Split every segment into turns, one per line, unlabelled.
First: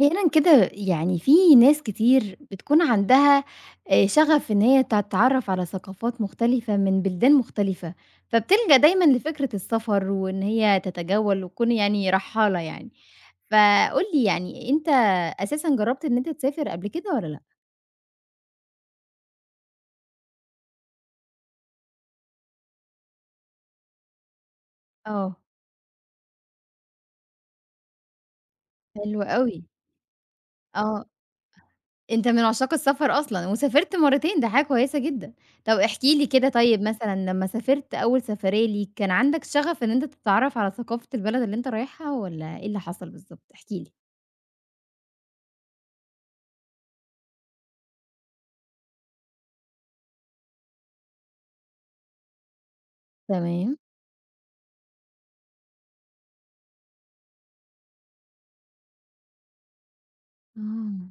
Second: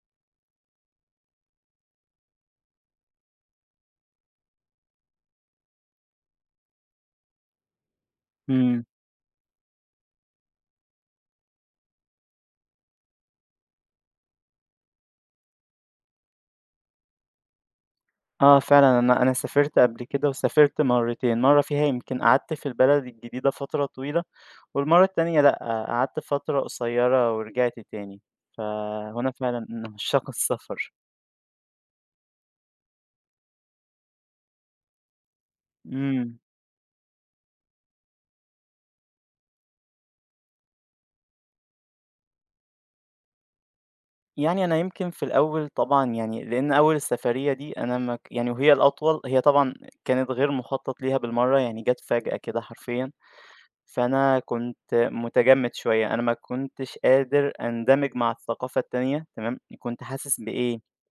أخيرًا كده يعني في ناس كتير بتكون عندها شغف إن هي تتعرّف على ثقافات مختلفة من بلدان مختلفة، فبتلجأ
إمم.
دايمًا لفكرة السفر وإن هي تتجول وتكون يعني رحّالة يعني، فقُل لي يعني أنت أساسًا جرّبت إن أنت تسافر قبل كده والّا لأ؟
آه فعلًا، أنا سافرت قبل كده وسافرت مرّتين، مرّة فيها يمكن قعدت في البلد الجديدة فترة طويلة، والمرّة
آه،
التانية لأ، قعدت فترة قصيّرة ورجعت تاني،
حلو
فهنا
أوي،
فعلًا من عشاق السفر.
آه. أنت من عشاق السفر أصلًا، وسافرت مرّتين ده حاجة كويسة جدًا. طب احكِ لي
إمم.
كده طيب مثلًا لمّا سافرت أول سفرية ليك، كان عندك شغف إن أنت تتعرّف على ثقافة البلد اللي أنت رايحها والّا إيه اللي حصل بالضبط؟ احكِ لي.
يعني أنا يمكن في الأول طبعًا يعني لإن أول السفرية دي أنا ما ك يعني وهي الأطول هي طبعًا كانت غير مُخطط ليها بالمرّة، يعني جات فجأة كده حرفيًا.
تمام،
فأنا كنت متجمد شوية، أنا ما كنتش قادر أندمج مع الثقافة التانية، تمام، كنت حاسس بإيه،
آه.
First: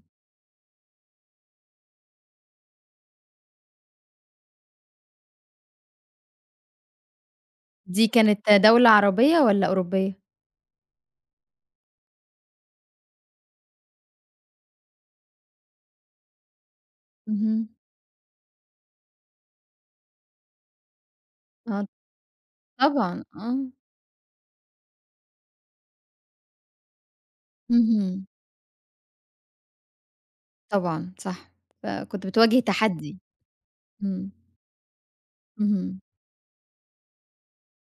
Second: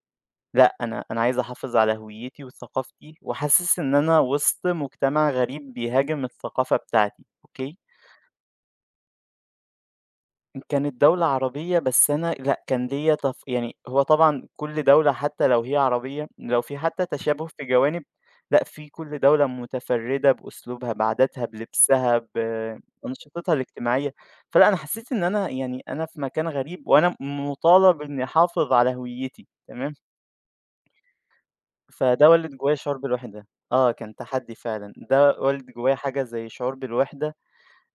لأ أنا عايز أحافظ على هويتي وثقافتي، وحاسس إن أنا وسط مجتمع غريب بيهاجم الثقافة بتاعتي، أوكي؟
دي كانت دولة عربية والّا أوروبية؟
كانت دولة عربية بس أنا لأ، كان ليّا يعني هو طبعًا كل دولة حتى لو هي عربية، لو في حتى تشابه في
اهم.
جوانب، لأ، في كل دولة متفردة بأسلوبها، بعاداتها،
آه
بلبسها،
طبعًا،
بأنشطتها
آه.
الاجتماعية، فلأ، أنا حسيت إن أنا يعني أنا في مكان غريب وأنا مطالب إني
اهم.
أحافظ على هويتي، تمام،
طبعًا صح. فكنت
فده ولِّد
بتواجه
جوايا شعور
تحدي.
بالوحدة. آه، كان
إمم.
تحدي فعلًا، ده ولِّد جوايا
اهم.
حاجة زي شعور بالوحدة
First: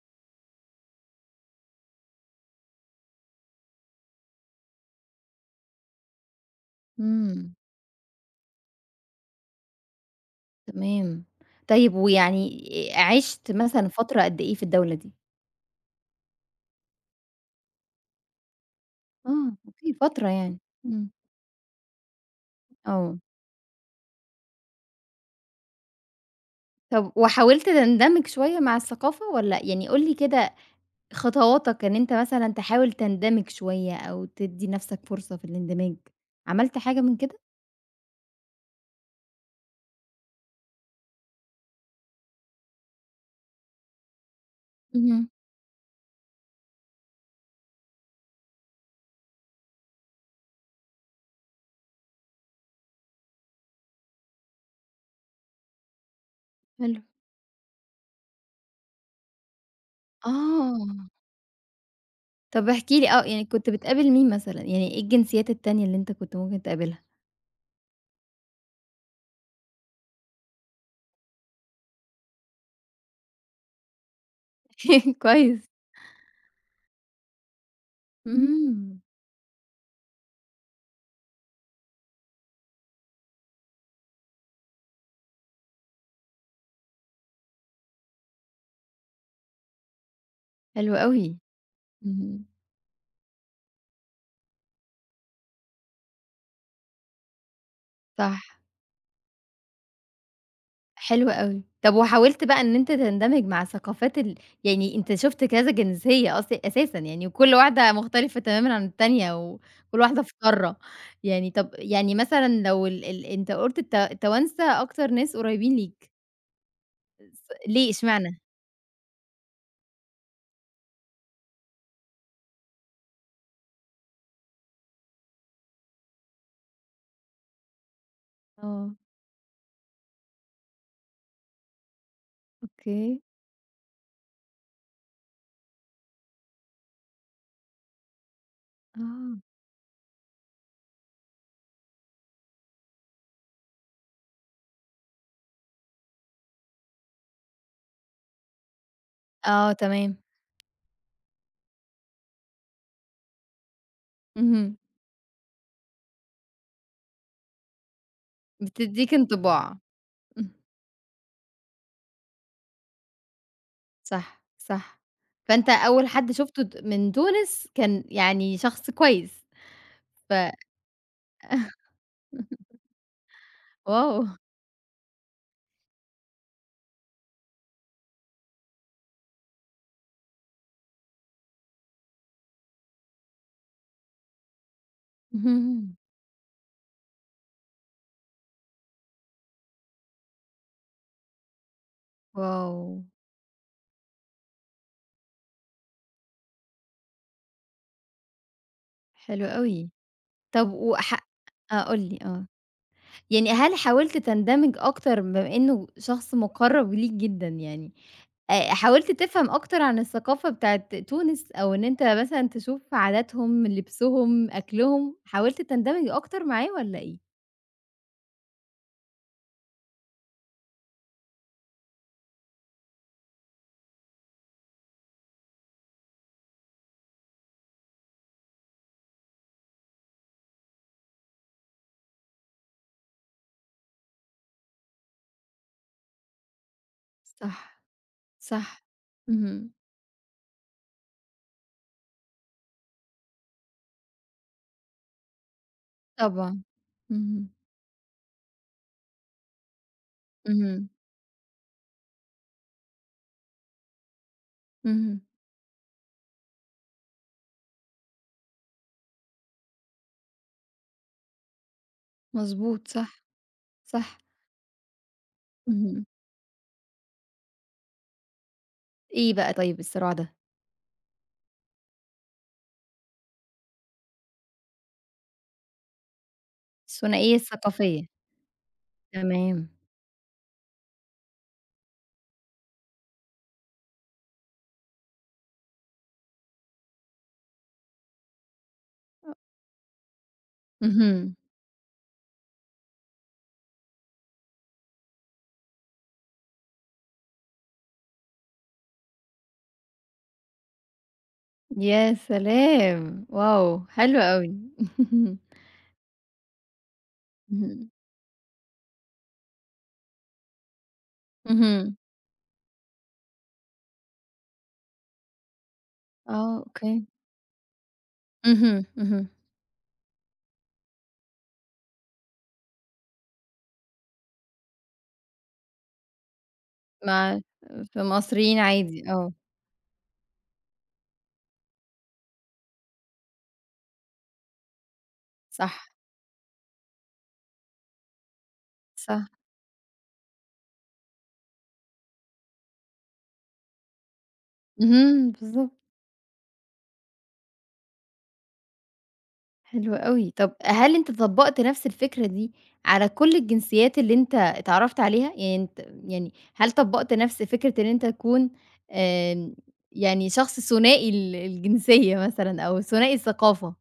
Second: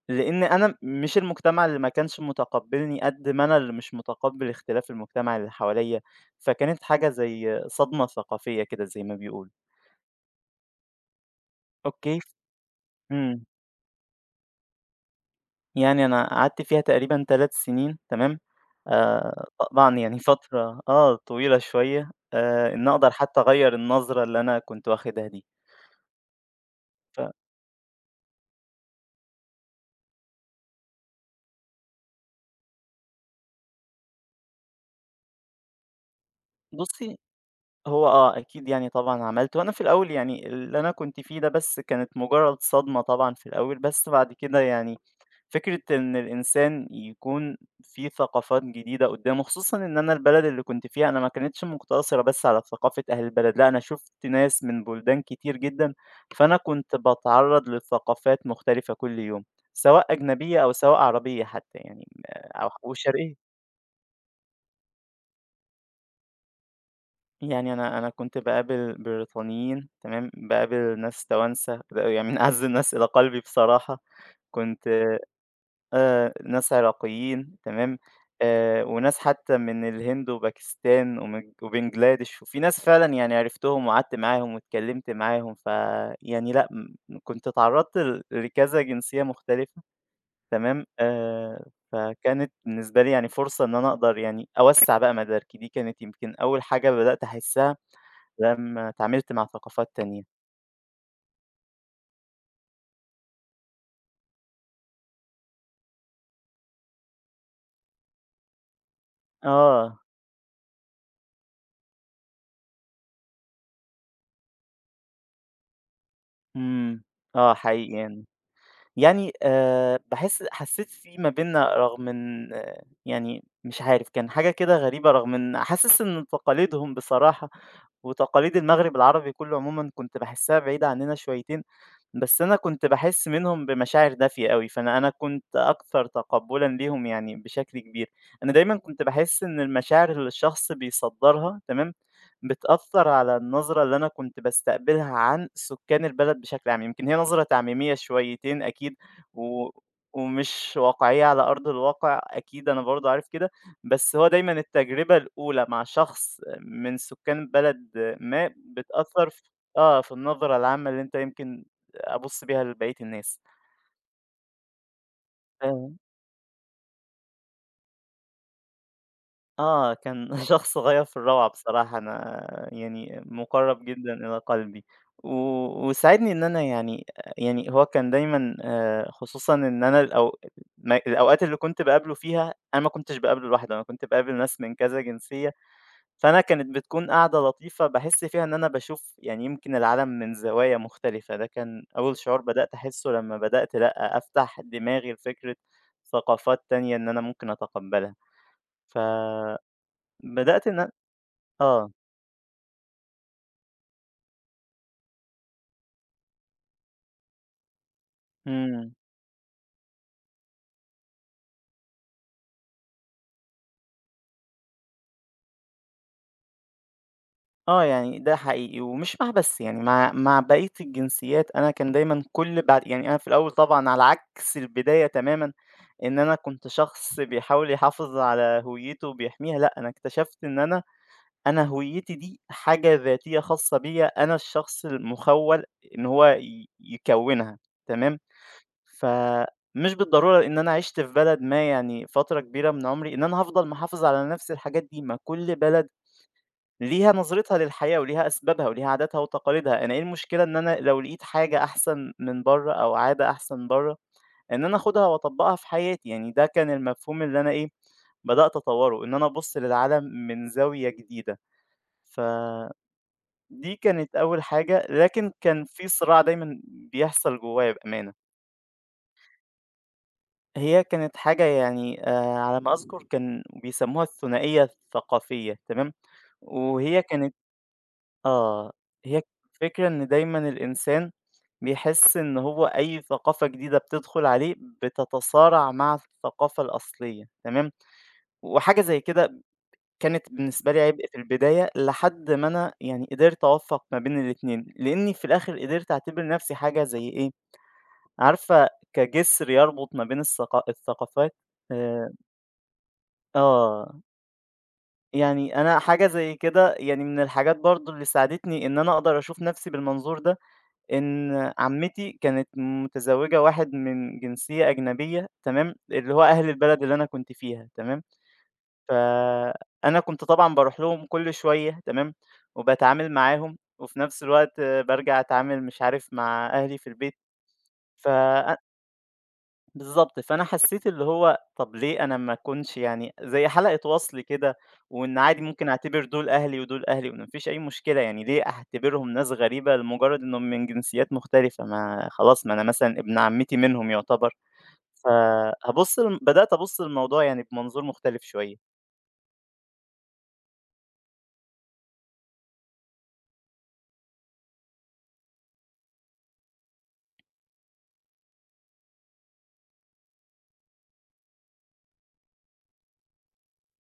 لإن أنا مش المجتمع اللي ما كانش متقبّلني قد ما أنا اللي مش متقبّل اختلاف المجتمع اللي حواليّا، فكانت حاجة
إمم.
زي صدمة ثقافية كده زي ما بيقولوا.
تمام. طيب
أوكي.
ويعني
إمم.
عِشت مثلًا فترة قد إيه في الدولة دي؟
يعني أنا قعدت فيها تقريبًا 3 سنين تمام،
آه، في
طبعًا يعني
فترة يعني،
فترة
إمم.
طويلة شوية إن أقدر
آه،
حتّى أغيّر النظرة اللي أنا كنت واخدها دي.
طب وحاولت تندمج شوية مع الثقافة والّا يعني قُل لي كده خطواتك إن أنت مثلًا تحاول تندمج شوية أو تدّي نَفْسك فرصة في الاندماج، عملت حاجة من
فبُصّي،
كده؟
هو آه، أكيد يعني طبعًا عملت وأنا في الأول يعني اللي أنا كنت فيه ده بس كانت مجرّد صدمة طبعًا في الأول، بس بعد كده يعني
اهم،
فكرة إن الإنسان يكون في ثقافات جديدة قدامه، خصوصًا إن أنا البلد اللي كنت فيها أنا ما كانتش مقتصرة بس على ثقافة أهل البلد، لأ أنا شُفت ناس من بلدان كتير جدًا، فأنا كنت
حلو.
باتعرّض لثقافات مختلفة كل يوم، سواء أجنبية أو سواء
آه،
عربية حتى يعني م
طب
أو
احكِ لي آه، يعني
شرقية.
كنت بتقابل مين مثلًا، يعني إيه الجنسيات التانية اللي أنت كنت ممكن تقابلها؟
يعني أنا كنت باقابل بريطانيين تمام، باقابل ناس توانسة، يعني من أعز الناس إلى قلبي بصراحة، كنت
كويس.
آآ ناس عراقيين تمام،
إمم.
وناس حتى من الهند وباكستان وبنجلاديش، وفي ناس فعلًا يعني عرفتهم وقعدت معاهم واتكلمت معاهم، فيعني لأ كنت اتعرّضت لكذا جنسية مختلفة تمام،
حلو أوي. اهم.
فكانت بالنسبة لي يعني فرصة إن أنا أقدر يعني أوسّع بقى مداركي، دي كانت يمكن أول حاجة بدأت أحسّها
صح.
لمّا اتعاملت مع ثقافات تانية.
حلو أوي. طب وحاولت بقى إن أنت تندمج مع ثقافات ال يعني أنت شُفت كذا جنسية أساسًا يعني وكل واحدة مختلفة تمامًا عن التانية
آه،
وكل واحدة في قارة. يعني طب يعني مثلًا لو ال ال أنت قُلت التوانسة أكتر ناس قريبين ليك،
إمم، آه
ليه
حقيقي يعني.
إشمعنى؟
يعني باحس حسّيت في ما بيننا رغم إن آه، يعني مش عارف، كان حاجة كده غريبة رغم إن حاسس إن تقاليدهم بصراحة وتقاليد
آه،
المغرب العربي كُلّه عمومًا كنت باحسّها بعيدة عنّنا شويتين، بس أنا كنت
أوكي.
باحس منهم بمشاعر دافية أوي، فأنا كنت أكثر تقبُّلًا ليهم يعني بشكل كبير. أنا دايمًا كنت
آه.
باحس إن المشاعر اللي الشخص بيصدّرها تمام، بتأثّر على النظرة اللي أنا كنت باستقبلها عن سُكّان البلد بشكل عام، يمكن هي نظرة تعميمية شويتين أكيد و
آه تمام.
ومش واقعية على أرض الواقع أكيد، أنا برضه عارف كده، بس هو دايمًا
اهم.
التجربة الأولى مع شخص من سُكّان بلد ما
بتدّيك
بتأثّر ف
انطباع.
آه، في
اهم.
النظرة العامة اللي أنت يمكن أبُص بيها لبقية الناس.
صح، صح. فأنت
آآ
أول حد شُفته من تونس كان يعني شخص كويس
آه، كان
ف
شخص غاية في الروعة بصراحة، أنا يعني مُقرّب جدًا
واو!
إلى قلبي، و وساعدني إن أنا يعني يعني هو كان دايمًا خصوصًا إن أنا الأو ما الأوقات اللي كنت باقابله فيها، أنا ما كنتش باقابله لوحده، أنا كنت باقابل ناس من كذا جنسية.
اهم،
فأنا كانت بتكون قعدة لطيفة باحس فيها إن أنا باشوف يعني يمكن العالم من زوايا مختلفة، ده كان أول شعور بدأت
واو!
أحسه لمّا بدأت لأ، أفتح دماغي لفكرة ثقافات تانية إن أنا ممكن أتقبّلها،
حلو
فبدأت
أوي.
إن
طب
أنا
وح آه،
آه،
قُل لي، آه. يعني هل حاولت تندمج أكتر بما إنه شخص مُقرّب ليك جدًا يعني،
إمم،
حاولت تفهم أكتر عن الثقافة بتاعة تونس أو إن أنت مثلًا تشوف عاداتهم، لبسهم، أكلهم، حاولت تندمج أكتر معاه والّا إيه؟
آه يعني ده حقيقي، ومش مع بس يعني مع بقية الجنسيات، أنا كان دايمًا كل بعد يعني أنا في الأول طبعًا على عكس البداية تمامًا، إن أنا كنت شخص بيحاول يحافظ على هويته وبيحميها، لأ، أنا اكتشفت إن أنا هويتي دي حاجة ذاتية خاصة بيّا، أنا الشخص المُخوّل إن هو يكوّنها
صح،
تمام،
صح. اهم،
فمش بالضرورة إن أنا عِشت في بلد ما يعني فترة كبيرة من عُمري إن أنا هافضل محافظ على نَفْس الحاجات دي، ما كل بلد
طبعًا.
ليها
اهم،
نظرتها للحياة وليها أسبابها وليها عاداتها وتقاليدها، أنا إيه المشكلة إن أنا
اهم،
لو لقيت حاجة أحسن من برّه أو عادة أحسن برّه إن أنا آخُدها
اهم.
وأطبّقها في حياتي، يعني ده كان المفهوم اللي أنا إيه، بدأت أطوّره، إن أنا أبُص للعالم من زاوية جديدة ف
مضبوط، صح،
دي كانت
صح.
أول حاجة، لكن كان في
اهم.
صراع دايمًا بيحصل جوايا بأمانة.
إيه بقى طيب الصراع ده؟
هي كانت حاجة يعني على ما أذكر كان بيسموها الثنائية الثقافية تمام؟ وهي
الثنائية
كانت
الثقافية.
آه، هي
تمام.
الفكرة إن دايمًا الإنسان بيحس إن هو أي ثقافة جديدة بتدخل عليه بتتصارع مع الثقافة الأصلية تمام؟ وحاجة زي كده كانت بالنسبة لي عبء في
اهم.
البداية، لحد ما أنا يعني قدرت أوفّق ما بين الاتنين، لإني في الآخر قدرت أعتبر نفسي حاجة زي إيه عارفة كجسر يربط ما بين الثقافات آآ
يا سلام! واو!
آه،
حلو أوي.
يعني أنا حاجة زي كده يعني من الحاجات
اهم.
برضه اللي ساعدتني إن أنا أقدر أشوف نفسي بالمنظور ده، إن
اهم.
عمتي كانت متزوجة واحد من جنسية أجنبية تمام، اللي هو أهل
آه،
البلد اللي
أوكي.
أنا كنت فيها تمام،
اهم، اهم.
فأنا كنت طبعًا باروح لهم كل شوية تمام، وباتعامل معاهم، وفي نفس الوقت بارجع أتعامل مش عارف مع أهلي في البيت،
مع في
ف
مصريين عادي، آه.
بالضبط، فأنا حسّيت اللي هو طَب ليه أنا ما أكونش يعني زي حلقة وصل كده، وإن عادي ممكن
صح،
أعتبر دول أهلي ودول أهلي وما فيش أي مشكلة، يعني ليه أعتبرهم
صح.
ناس غريبة لمجرّد إنهم من جنسيات مختلفة، ما خلاص ما أنا مثلًا ابن عمّتي منهم يُعتبر،
اهم، بالضبط.
فهابُص ل بدأت أبُص للموضوع يعني بمنظور مختلف شوية.
حلو أوي. طب هل أنت طبّقت نفس الفكرة دي على كل الجنسيات اللي أنت اتعرّفت عليها؟ يعني أنت يعني هل طبّقت نفس فكرة إن أنت تكون آمم، يعني شخص ثنائي الجنسية مثلًا أو ثنائي الثقافة،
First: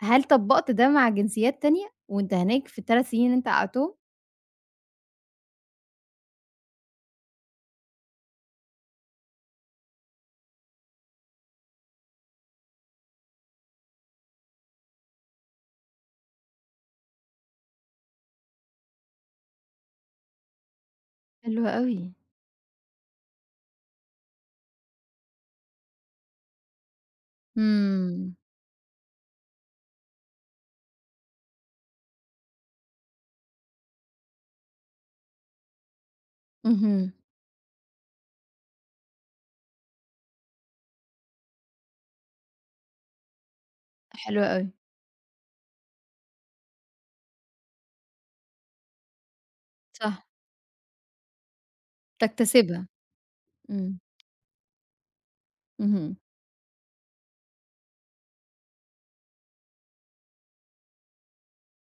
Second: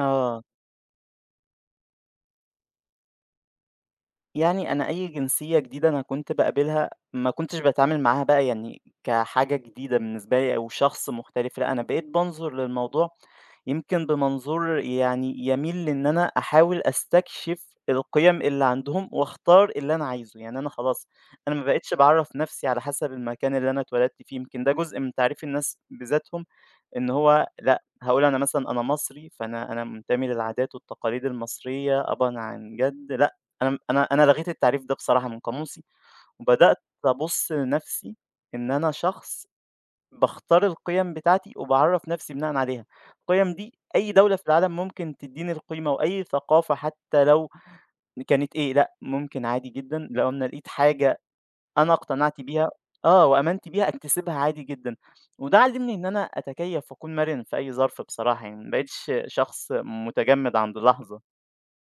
هل طبّقت ده مع جنسيات تانية وأنت هناك في ال3 سنين اللي أنت قعدتهم؟
يعني أنا أي جنسية جديدة أنا كنت باقابلها ما كنتش باتعامل معاها بقى يعني كحاجة جديدة بالنسبة لي أو شخص مختلف، لأ أنا بقيت بانظر للموضوع يمكن بمنظور يعني يميل لإن أنا أحاول أستكشف القيم اللي عندهم وأختار اللي أنا عايزه، يعني أنا خلاص أنا
حلو
ما بقيتش
أوي.
باعرّف نَفْسي على حسب المكان اللي أنا اتولدت فيه، يمكن ده جزء من تعريف الناس بذاتهم إن هو لأ، هاقول
إمم،
أنا مثلًا أنا مصري، فأنا منتمي للعادات والتقاليد المصرية أبًا عن جَد، لأ، أنا لغيت التعريف ده بصراحة من قاموسي، وبدأت
اهم،
أبُص لنَفْسي إن أنا شخص باختار القيم بتاعتي وباعرّف نَفْسي بناءً عليها. القيم دي أي دولة
حلو
في
أوي،
العالم ممكن تدّيني القيمة وأي ثقافة حتى لو كانت إيه، لأ، ممكن عادي جدًا
صح،
لو أنا لقيت حاجة أنا اقتنعت بيها
تكتسبها.
آه، وآمنت بيها
إمم،
أكتسبها عادي جدًا. وده علّمني إن
اهم.
أنا أتكيّف وأكون مرِن في أي ظرف بصراحة يعني، ما بقيتش شخص متجمِّد عند لحظة.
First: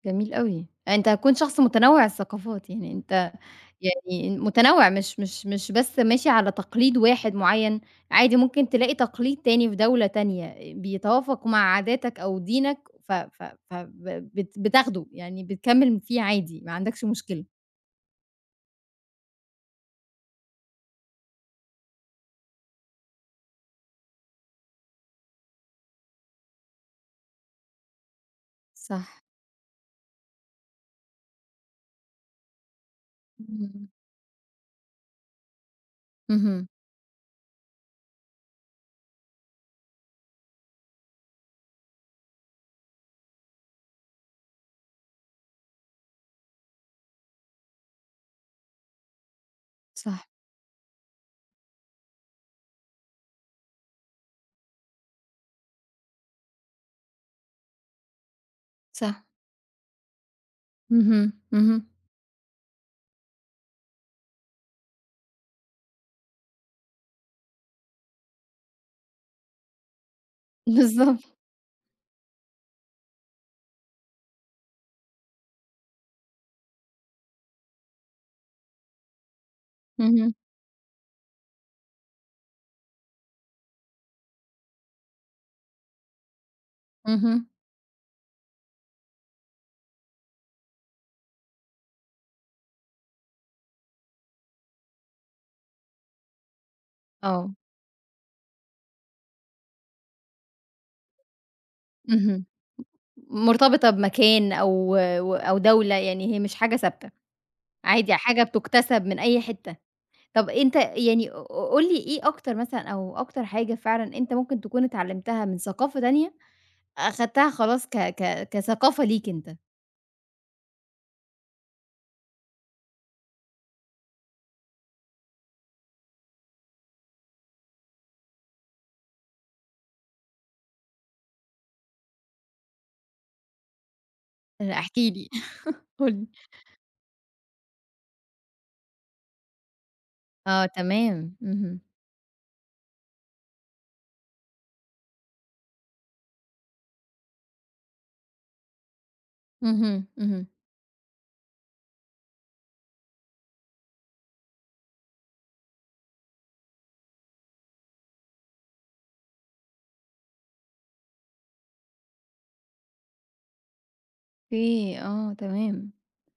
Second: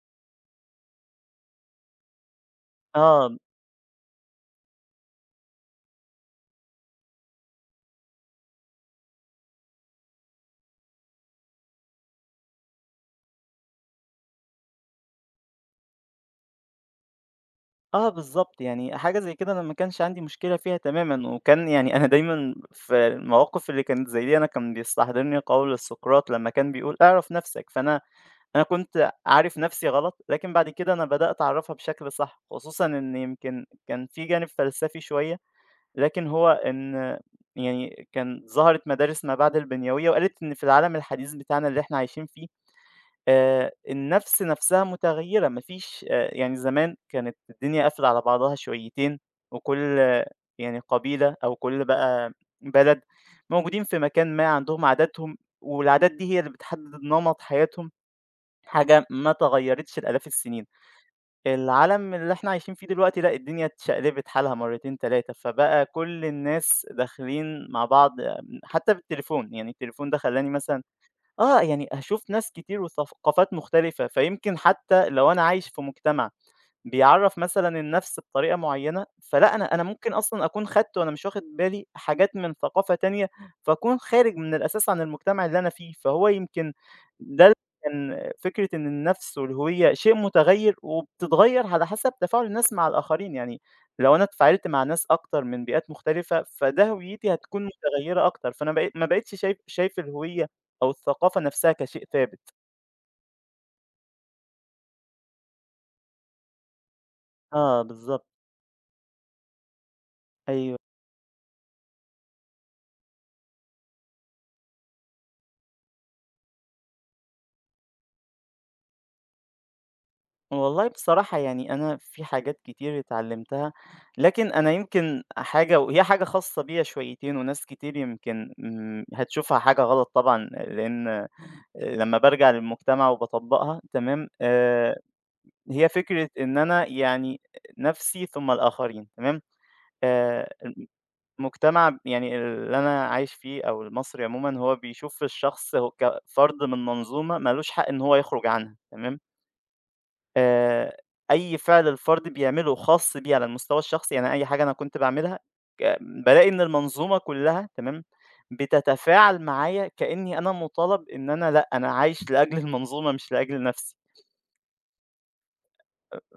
جميل أوي. أنت هتكون شخص متنوّع الثقافات، يعني أنت
آه.
يعني متنوّع مش بس ماشي على تقليد واحد معيّن، عادي ممكن تلاقي تقليد تاني في دولة تانية بيتوافق مع عاداتك أو دينك ف ف فب بت بتاخده، يعني بتكمّل فيه عادي ما عندكش مشكلة.
آه بالضبط، يعني حاجة زي كده أنا ما كانش عندي مشكلة فيها تمامًا، وكان يعني أنا دايمًا في المواقف اللي كانت زي دي أنا كان بيستحضرني قول سقراط لمّا كان بيقول اعرف نفسك، فأنا كنت
صح.
عارف نفسي غلط، لكن بعد كده أنا بدأت أعرفها بشكل صح، خصوصًا إن يمكن
إمم.
كان في جانب فلسفي شوية، لكن هو
اهم.
إن يعني كان ظهرت مدارس ما بعد البنيوية وقالت إن في العالم الحديث بتاعنا اللي إحنا عايشين فيه النَفْس نَفْسها متغيّرة، ما فيش يعني زمان كانت الدنيا قافلة على بعضها شويتين، وكل
صح،
آه، يعني قبيلة أو كل بقى بلد موجودين في مكان ما عندهم عاداتهم، والعادات دي هي اللي بتحدد نمط حياتهم، حاجة
صح.
ما اتغيّرتش لآلاف السنين.
اهم، اهم.
العالم اللي إحنا عايشين فيه دلوقتي لأ، الدنيا اتشقلبت حالها مرّتين، 3 فبقى كل الناس داخلين مع بعض آه، حتى بالتليفون، يعني التليفون ده خلّاني مثلًا
بالضبط.
آه، يعني هاشوف ناس كتير وثقافات مختلفة، فيمكن حتى لو أنا عايش في مجتمع بيعرّف مثلًا النَفْس بطريقة معيّنة، فلأ أنا ممكن
اهم،
أصلًا أكون خدت وأنا مش واخد بالي حاجات من ثقافة تانية، فأكون خارج من الأساس عن المجتمع اللي أنا فيه، فهو يمكن ده
اهم.
اللي كان فكرة إن النَفْس والهوية شيء متغيّر وبتتغيّر على حسب تفاعل الناس مع الآخرين، يعني لو أنا اتفاعلت مع ناس أكتر من بيئات مختلفة، فده هويتي
آه.
هتكون متغيّرة أكتر، فأنا بقيت ما بقيتش شايف الهوية أو الثقافة نَفْسها كشيء
اهم.
ثابت.
مرتبطة بمكان أو و أو دولة، يعني هي مش حاجة ثابتة.
آه
عادي
بالضبط،
حاجة بتُكتسب من أي حتّة. طَب أنت
أيوه.
يعني قُل لي إيه أكتر مثلًا أو أكتر حاجة فعلًا أنت ممكن تكون اتعلّمتها من ثقافة تانية، أخدتها خلاص ك ك كثقافة ليك أنت؟
والله بصراحة يعني أنا في حاجات كتير اتعلمتها، لكن أنا يمكن حاجة وهي حاجة خاصة بيّا شويتين وناس كتير يمكن هتشوفها حاجة غلط طبعًا لإن لمّا بارجع للمجتمع وباطبّقها تمام،
احكِ لي
هي
قُل لي.
فكرة إن أنا يعني نفسي ثم الآخرين تمام، آآ،
آه تمام. اهم.
المجتمع يعني اللي أنا عايش فيه أو المصري عمومًا هو بيشوف الشخص هو كفرد من منظومة ما لوش حق إن هو يخرج عنها تمام.
اهم، اهم.
آآ أي فعل الفرد بيعمله خاص بيه على المستوى الشخصي، يعني أي حاجة أنا كنت باعملها بالاقي إن المنظومة كلّها تمام، بتتفاعل معايا كإنّي أنا مطالب إن أنا لأ، أنا عايش لأجل المنظومة مش لأجل نَفْسي.
أوكي، آه تمام.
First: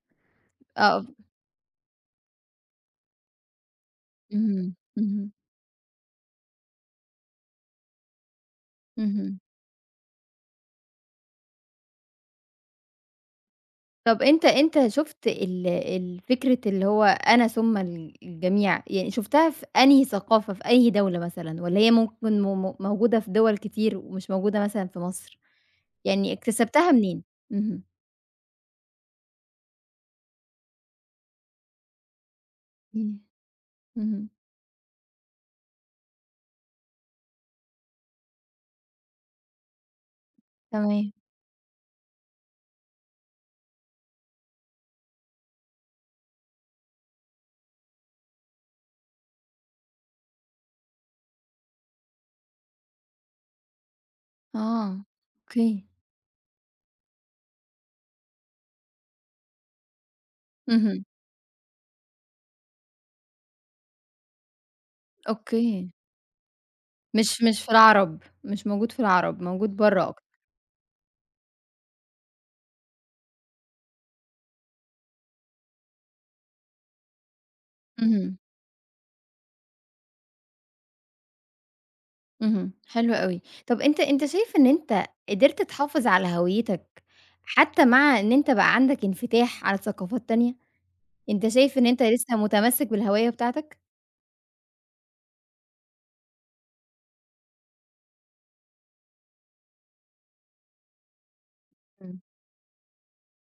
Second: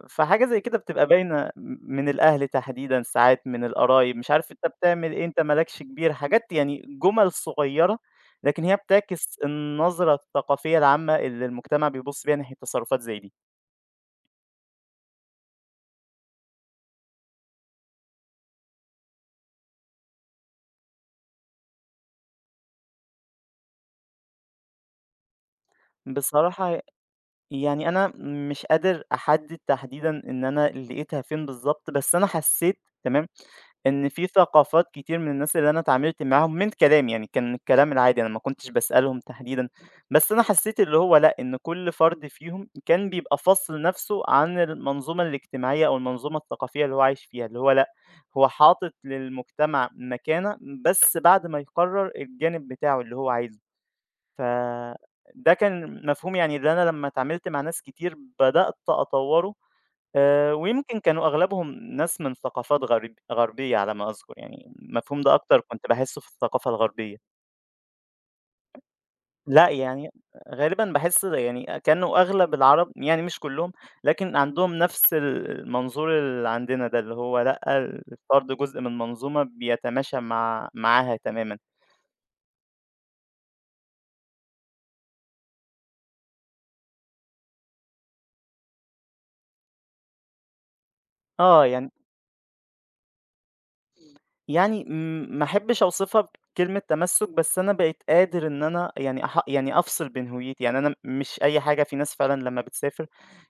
فحاجة زي كده
آه،
بتبقى باينة من الأهل تحديدًا ساعات، من القرايب، مش عارف أنت
اهم،
بتعمل إيه،
اهم،
أنت ما لكش كبير، حاجات يعني جُمَل صغيّرة، لكن هي
اهم.
بتعكس النظرة الثقافية العامة اللي المجتمع بيبُص بيها ناحية تصرفات زي دي.
طب أنت شُفت ال ال فكرة اللي هو أنا ثم ال الجميع، يعني شُفتها في أنهي ثقافة، في أي دولة مثلًا، والّا هي ممكن م م موجودة في دول كتير ومش موجودة مثلًا في مصر؟ يعني
بصراحة
اكتسبتها منين؟ اهم.
يعني أنا مش قادر أحدد تحديدًا إن أنا لقيتها فين بالضبط، بس أنا حسيت
إمم.
تمام، إن في
اهم.
ثقافات كتير من الناس اللي أنا اتعاملت معاهم من كلام يعني كان الكلام العادي أنا ما كنتش باسألهم تحديدًا، بس أنا حسيت اللي
تمام.
هو لأ، إن كل فرد فيهم كان بيبقى فاصل نفسه عن المنظومة الاجتماعية أو المنظومة الثقافية اللي هو عايش فيها، اللي هو لأ، هو حاطط للمجتمع مكانة بس بعد ما يقرر الجانب بتاعه اللي هو عايزه.
آه.
فده
أوكي.
كان مفهوم يعني اللي أنا لمّا اتعاملت مع ناس كتير بدأت أطوّره، ويمكن
اهم.
كانوا أغلبهم ناس من ثقافات غربية على ما أذكر، يعني المفهوم ده أكتر كنت
أوكي.
باحسه في الثقافة الغربية.
مش في العرب، مش موجود في العرب،
لأ
موجود برّه
يعني
أكتر.
غالبًا باحس يعني كانوا أغلب العرب يعني مش كلّهم، لكن عندهم نفس المنظور اللي عندنا ده، اللي هو لأ
اهم.
الفرد جزء من منظومة بيتماشى معاها تمامًا.
اهم، حلو أوي. طب أنت شايف إن أنت قدرت تحافظ على هويتك حتى مع إن أنت بقى عندك انفتاح على ثقافات تانية؟ أنت
آه
شايف إن
يعني
أنت لسه متمسك بالهوية بتاعتك؟
يعني ما أحبش أوصفها بكلمة تمسُّك، بس أنا بقيت قادر إن أنا يعني يعني أفصل بين هويتي، يعني أنا مش أي حاجة في ناس
إمم.
فعلًا لمّا بتسافر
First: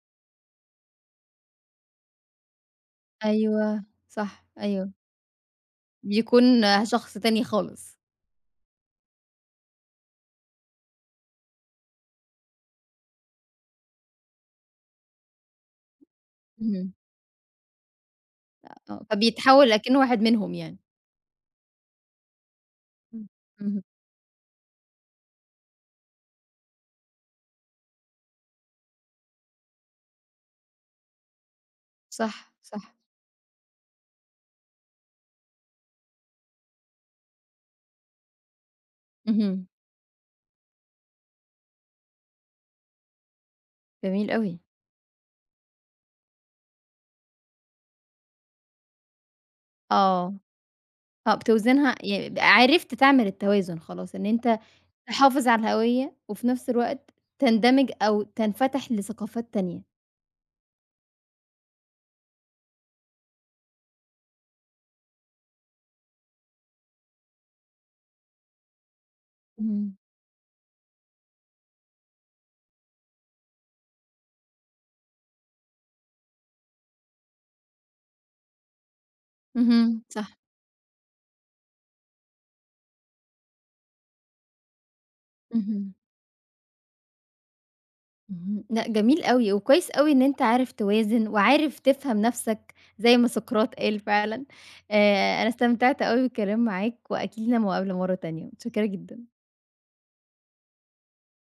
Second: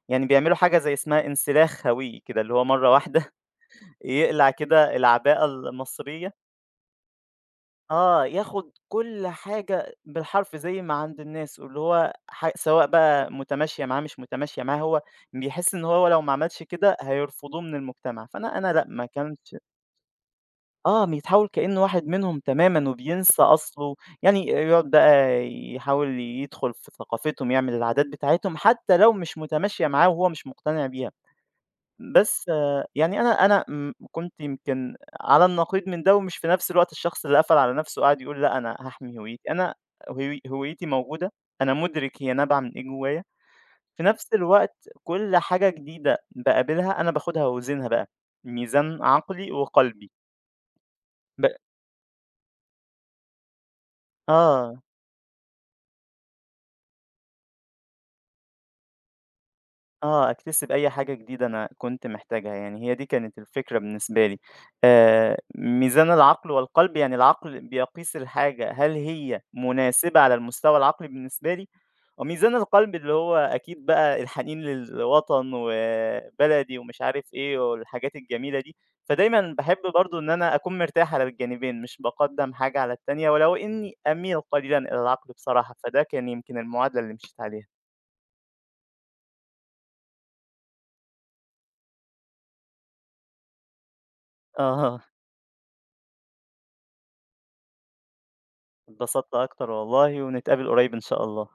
يعني بيعملوا حاجة زي اسمها انسلاخ هويّة كده، اللي هو مرّة واحدة
أيوه، صح،
يقلع
أيوه.
كده العباءة المصرية
بيكون آه، شخص تاني خالص.
آه، ياخد كل حاجة بالحرف زي ما عند الناس، واللي هو سواء بقى متماشية معاه مش متماشية معاه، هو بيحس إن هو لو ما عملش
اهم.
كده هيرفضوه من المجتمع، فأنا لأ
آه،
ما كانش
فبيتحول أكنه واحد منهم يعني.
آه، بيتحول كإنه واحد منهم تمامًا
إمم.
وبينسى
اهم،
أصله، يعني يقعد بقى يحاول يدخل في ثقافتهم، يعمل العادات بتاعتهم حتى لو مش متماشية معاه وهو مش مقتنع بيها. بس
صح،
آه،
صح.
يعني أنا كنت يمكن على النقيض من ده، ومش في نفس الوقت الشخص اللي قفل على نفسه وقعد يقول لأ أنا هاحمي هويتي،
اهم،
أنا هويتي موجودة، أنا مدرك هي نابعة من إيه جوايا، في
جميل
نفس
أوي.
الوقت كل حاجة جديدة باقابلها أنا باخدها وأوزنها بقى، ميزان عقلي وقلبي
آه، آه
ب
بتوزنها عرفت تعمل التوازن خلاص إن أنت
آه.
تحافظ على الهوية، وفي نفس الوقت تندمج أو تنفتح لثقافات تانية.
آه، أكتسب أي حاجة جديدة أنا كنت محتاجها، يعني هي دي كانت الفكرة بالنسبة لي. ميزان العقل والقلب، يعني العقل بيقيس الحاجة هل هي
اهم،
مناسبة على المستوى العقلي بالنسبة لي، وميزان القلب اللي هو أكيد بقى الحنين للوطن وبلدي ومش عارف إيه والحاجات الجميلة دي، فدايمًا باحب
اهم،
برضه
صح،
إن أنا أكون مرتاح على الجانبين، مش باقدّم حاجة على التانية، ولو إني أميل قليلًا إلى العقل بصراحة،
اهم.
فده كان يمكن المعادلة اللي مشيت عليها.
اهم، لأ جميل أوي، وكويس أوي إن أنت عارف توازن، وعارف تفهم نفسك زي ما سقراط قال فعلًا.
آه.
أنا استمتعت أوي بالكلام معاك، وأكيد لينا مقابلة مرة تانية، متشكرة جدًا.
اتبسطت أكتر والله، ونتقابل قريب إن شاء الله.